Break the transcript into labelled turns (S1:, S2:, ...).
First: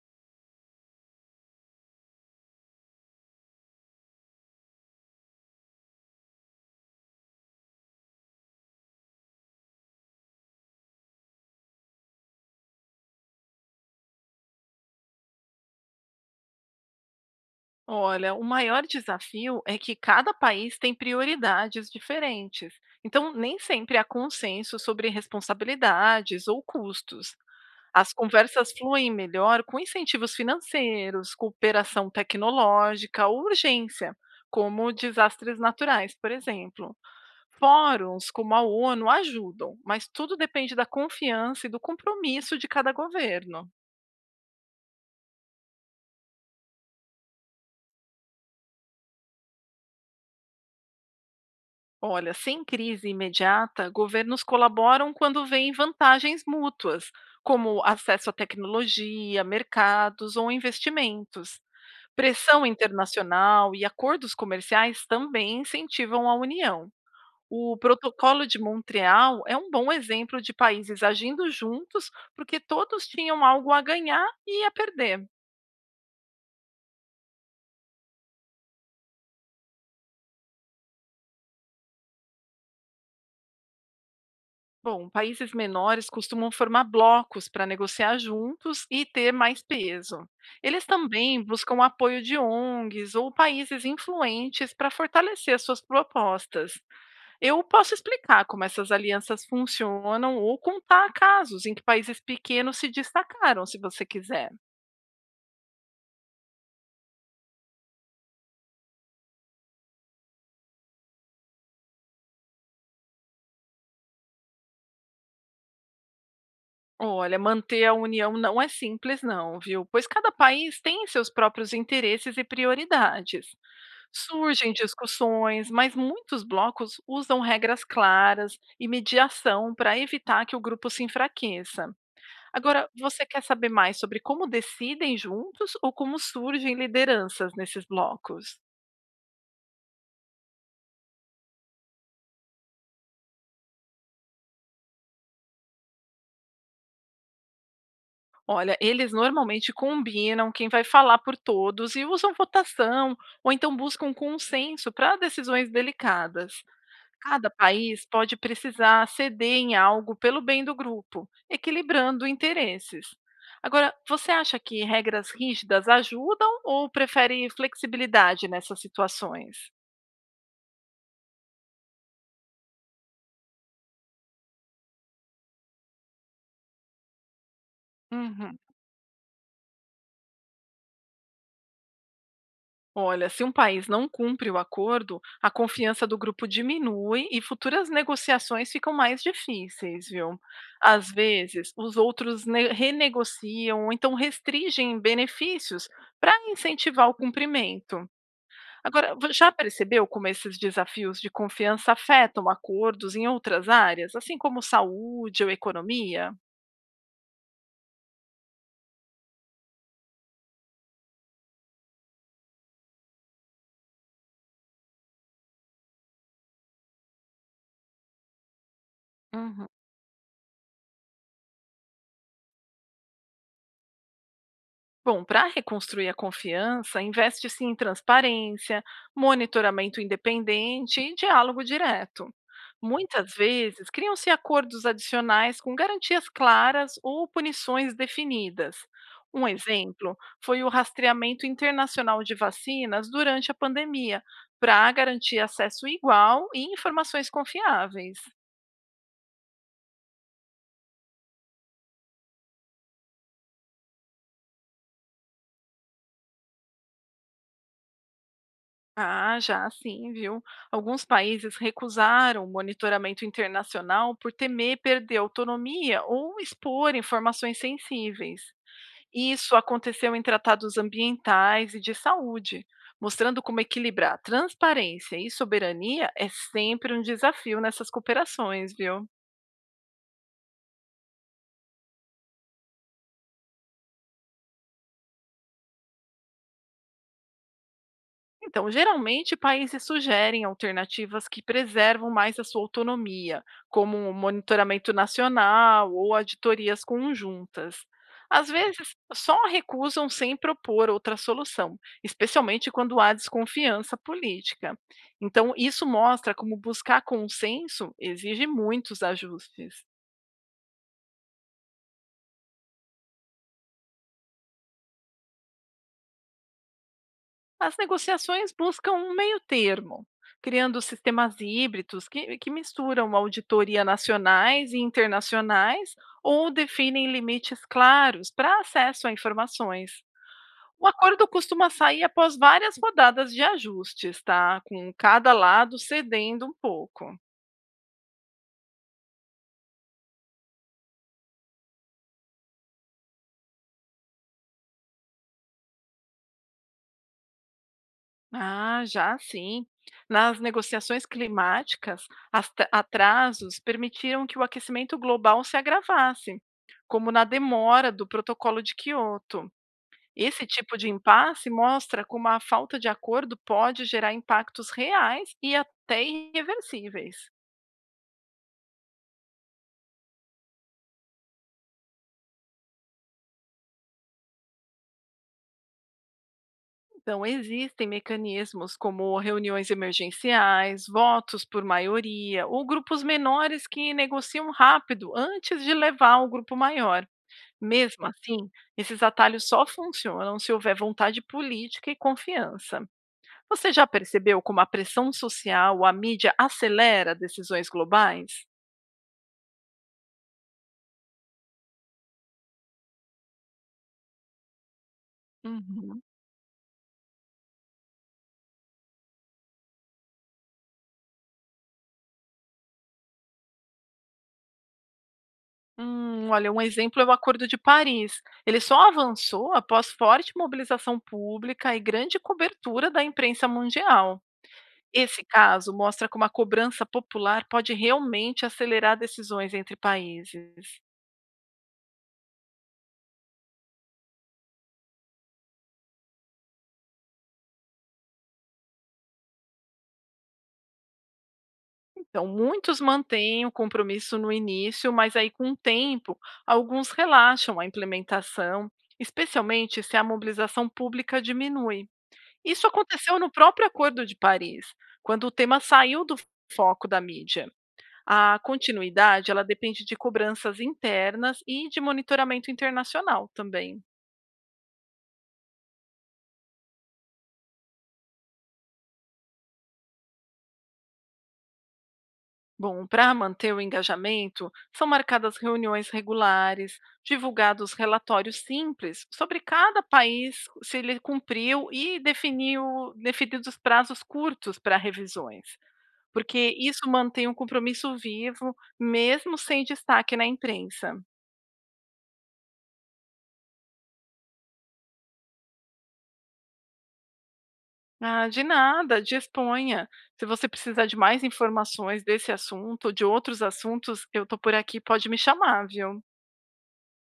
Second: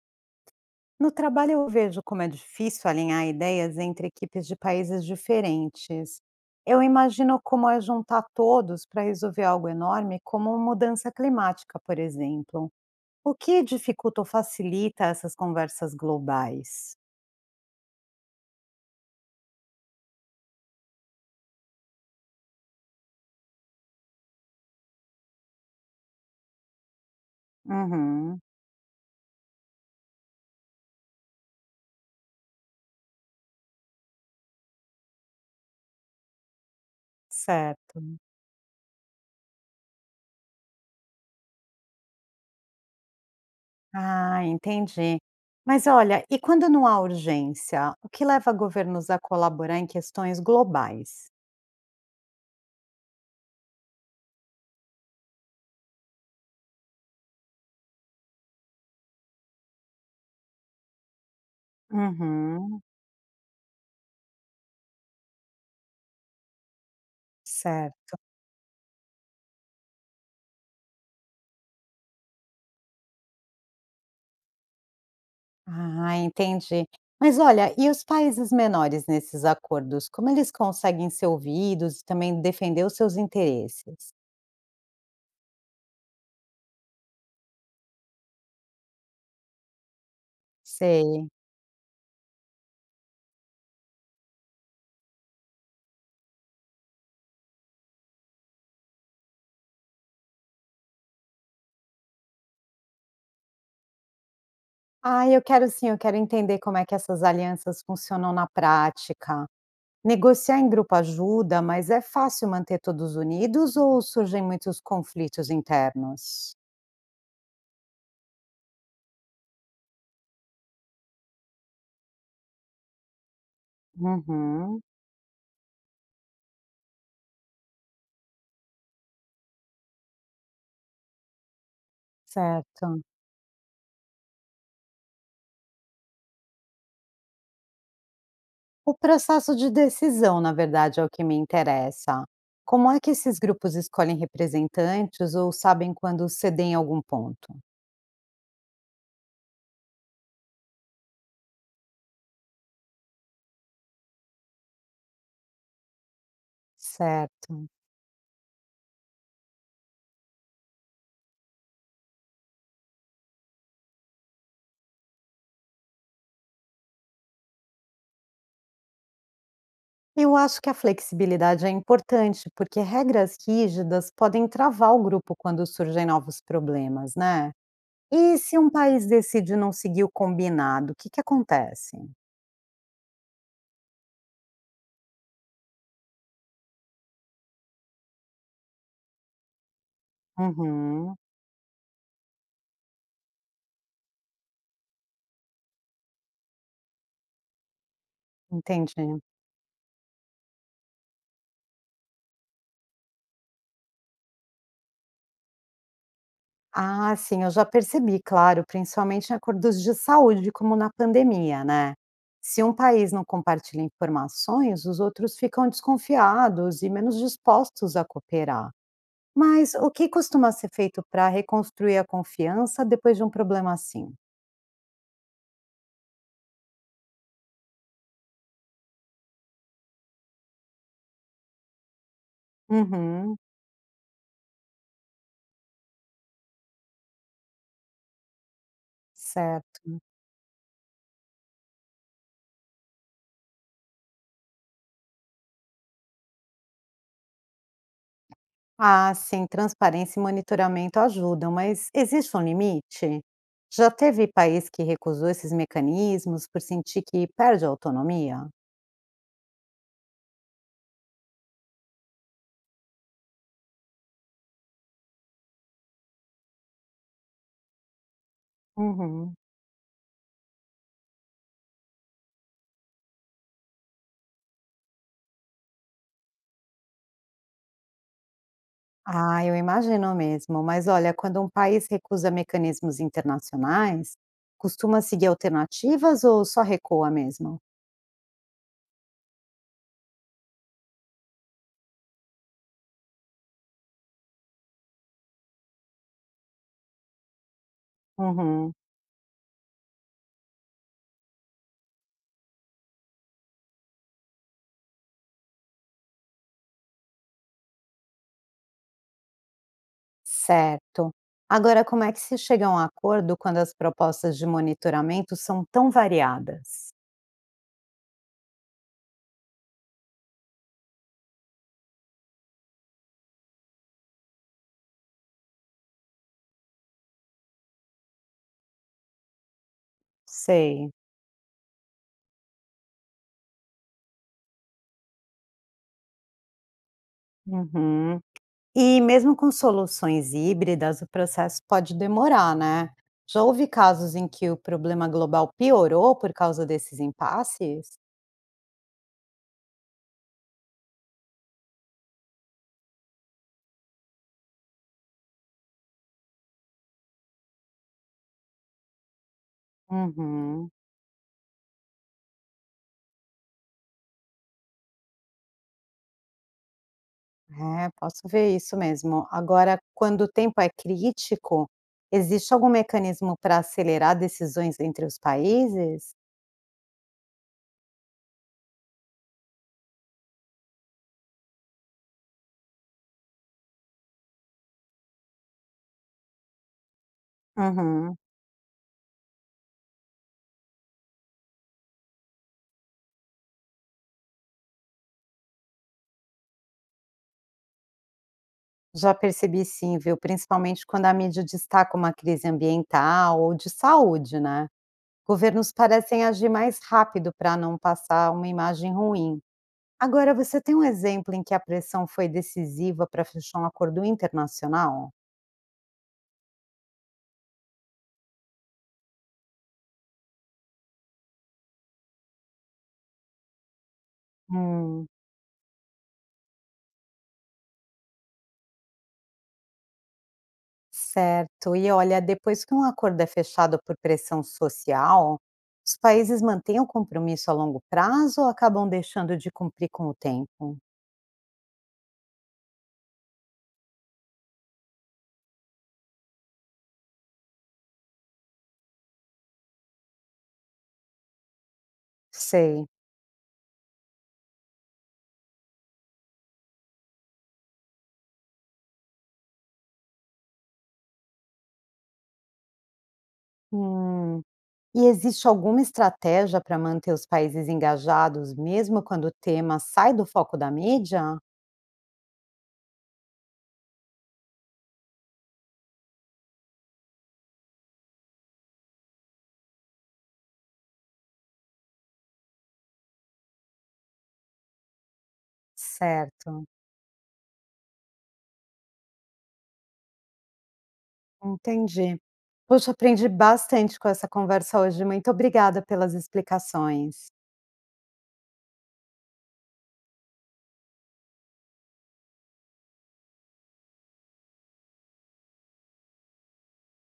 S1: No trabalho, eu vejo como é difícil alinhar ideias entre equipes de países diferentes. Eu imagino como é juntar todos para resolver algo enorme, como mudança climática, por exemplo. O que dificulta ou facilita essas conversas globais?
S2: Olha, o maior desafio é que cada país tem prioridades diferentes, então nem sempre há consenso sobre responsabilidades ou custos. As
S1: Uhum.
S2: conversas fluem melhor com incentivos financeiros, cooperação tecnológica ou urgência, como desastres naturais, por exemplo.
S1: Certo.
S2: Fóruns como a ONU ajudam, mas tudo depende da confiança e do compromisso de cada governo.
S1: Ah, entendi. Mas olha, e quando não há urgência, o que leva governos a colaborar em questões globais?
S2: Olha, sem crise imediata, governos colaboram quando veem vantagens mútuas, como acesso à tecnologia, mercados ou investimentos. Pressão
S1: Uhum.
S2: internacional e acordos comerciais também incentivam a união. O
S1: Certo.
S2: Protocolo de Montreal é um bom exemplo de países agindo juntos porque todos tinham algo a ganhar e a perder.
S1: Ah, entendi. Mas olha, e os países menores nesses acordos, como eles conseguem ser ouvidos e também defender os seus interesses?
S2: Bom, países menores costumam formar blocos para negociar juntos e ter mais peso. Eles
S1: Sei.
S2: também buscam apoio de ONGs ou países influentes para fortalecer as suas propostas. Eu posso explicar como essas alianças funcionam ou contar casos em que países pequenos se destacaram, se você quiser.
S1: Ah, eu quero sim, eu quero entender como é que essas alianças funcionam na prática. Negociar em grupo ajuda, mas é fácil manter todos unidos ou surgem muitos conflitos internos?
S2: Olha, manter a união não é simples, não, viu? Pois cada país tem seus próprios interesses e prioridades. Surgem
S1: Uhum.
S2: discussões, mas muitos blocos usam regras claras e mediação para evitar que o grupo se enfraqueça. Agora,
S1: Certo.
S2: você quer saber mais sobre como decidem juntos ou como surgem lideranças nesses blocos?
S1: O processo de decisão, na verdade, é o que me interessa. Como é que esses grupos escolhem representantes ou sabem quando cedem algum ponto?
S2: Olha, eles normalmente combinam quem vai falar por todos e usam votação ou então buscam consenso para decisões delicadas. Cada
S1: Certo.
S2: país pode precisar ceder em algo pelo bem do grupo, equilibrando interesses. Agora, você acha que regras rígidas ajudam ou prefere flexibilidade nessas situações?
S1: Eu acho que a flexibilidade é importante, porque regras rígidas podem travar o grupo quando surgem novos problemas, né? E se
S2: Uhum.
S1: um país decide não seguir o combinado, o que que acontece?
S2: Olha, se um país não cumpre o acordo, a confiança do grupo diminui e futuras negociações ficam mais difíceis, viu? Às
S1: Uhum.
S2: vezes, os outros renegociam ou então restringem benefícios para incentivar o cumprimento. Agora,
S1: Entendi.
S2: vo já percebeu como esses desafios de confiança afetam acordos em outras áreas, assim como saúde ou economia?
S1: Ah, sim, eu já percebi, claro, principalmente em acordos de saúde, como na pandemia, né? Se um país não compartilha informações, os outros ficam desconfiados e menos dispostos a cooperar.
S2: Uhum.
S1: Mas o que costuma ser feito para reconstruir a confiança depois de um problema assim?
S2: Bom, para reconstruir a confiança, investe-se em transparência, monitoramento independente e diálogo direto. Muitas
S1: Uhum.
S2: vezes, criam-se acordos adicionais com garantias claras ou punições definidas. Um
S1: Certo.
S2: exemplo foi o rastreamento internacional de vacinas durante a pandemia, para garantir acesso igual e informações confiáveis.
S1: Ah, sim, transparência e monitoramento ajudam, mas existe um limite? Já teve país que recusou esses mecanismos por sentir que perde a autonomia?
S2: Ah, já sim, viu? Alguns países recusaram o monitoramento internacional por temer perder autonomia ou expor informações sensíveis.
S1: Uhum.
S2: Isso aconteceu em tratados ambientais e de saúde, mostrando como equilibrar transparência e soberania é sempre um desafio nessas cooperações, viu?
S1: Ah, eu imagino mesmo. Mas olha, quando um país recusa mecanismos internacionais, costuma seguir alternativas ou só recua mesmo?
S2: Então, geralmente, países sugerem alternativas que preservam mais a sua autonomia, como o monitoramento nacional ou auditorias conjuntas. Às
S1: Uhum.
S2: vezes, só recusam sem propor outra solução, especialmente quando há desconfiança política. Então, isso mostra como buscar consenso exige muitos ajustes.
S1: Certo. Agora, como é que se chega a um acordo quando as propostas de monitoramento são tão variadas?
S2: As negociações buscam um meio-termo, criando sistemas híbridos que misturam auditoria nacionais e internacionais ou definem limites claros para acesso a informações. O
S1: Sei.
S2: acordo costuma sair após várias rodadas de ajustes, tá? Com cada lado cedendo um pouco.
S1: Uhum. E mesmo com soluções híbridas, o processo pode demorar, né? Já houve casos em que o problema global piorou por causa desses impasses?
S2: Ah, já sim. Nas negociações climáticas, as atrasos permitiram que o aquecimento global se agravasse, como na demora do Protocolo de Quioto. Esse
S1: Uhum.
S2: tipo de impasse mostra como a falta de acordo pode gerar impactos reais e até irreversíveis.
S1: É, posso ver isso mesmo. Agora, quando o tempo é crítico, existe algum mecanismo para acelerar decisões entre os países?
S2: Então, existem mecanismos como reuniões emergenciais, votos por maioria ou grupos menores que negociam rápido antes de levar o grupo maior. Mesmo
S1: Uhum.
S2: assim, esses atalhos só funcionam se houver vontade política e confiança. Você já percebeu como a pressão social ou a mídia acelera decisões globais?
S1: Já percebi sim, viu? Principalmente quando a mídia destaca uma crise ambiental ou de saúde, né? Governos
S2: Uhum.
S1: parecem agir mais rápido para não passar uma imagem ruim. Agora, você tem um exemplo em que a pressão foi decisiva para fechar um acordo internacional?
S2: Olha, um exemplo é o Acordo de Paris. Ele só avançou após forte mobilização pública e grande cobertura da imprensa mundial.
S1: Hum.
S2: Esse caso mostra como a cobrança popular pode realmente acelerar decisões entre países.
S1: Certo. E olha, depois que um acordo é fechado por pressão social, os países mantêm o compromisso a longo prazo ou acabam deixando de cumprir com o tempo?
S2: Então, muitos mantêm o compromisso no início, mas aí com o tempo, alguns relaxam a implementação, especialmente se a mobilização pública diminui. Isso
S1: Sei.
S2: aconteceu no próprio Acordo de Paris, quando o tema saiu do foco da mídia. A continuidade, ela depende de cobranças internas e de monitoramento internacional também.
S1: Hum. E existe alguma estratégia para manter os países engajados, mesmo quando o tema sai do foco da mídia?
S2: Bom, para manter o engajamento, são marcadas reuniões regulares, divulgados relatórios simples sobre cada país, se ele cumpriu, e definidos prazos curtos para revisões, porque
S1: Certo,
S2: isso mantém o compromisso vivo, mesmo sem destaque na imprensa.
S1: entendi. Poxa, aprendi bastante com essa conversa hoje. Muito obrigada pelas explicações.
S2: Ah, de nada, disponha. Se você precisar de mais informações desse assunto, de outros assuntos, eu estou por aqui, pode me chamar, viu?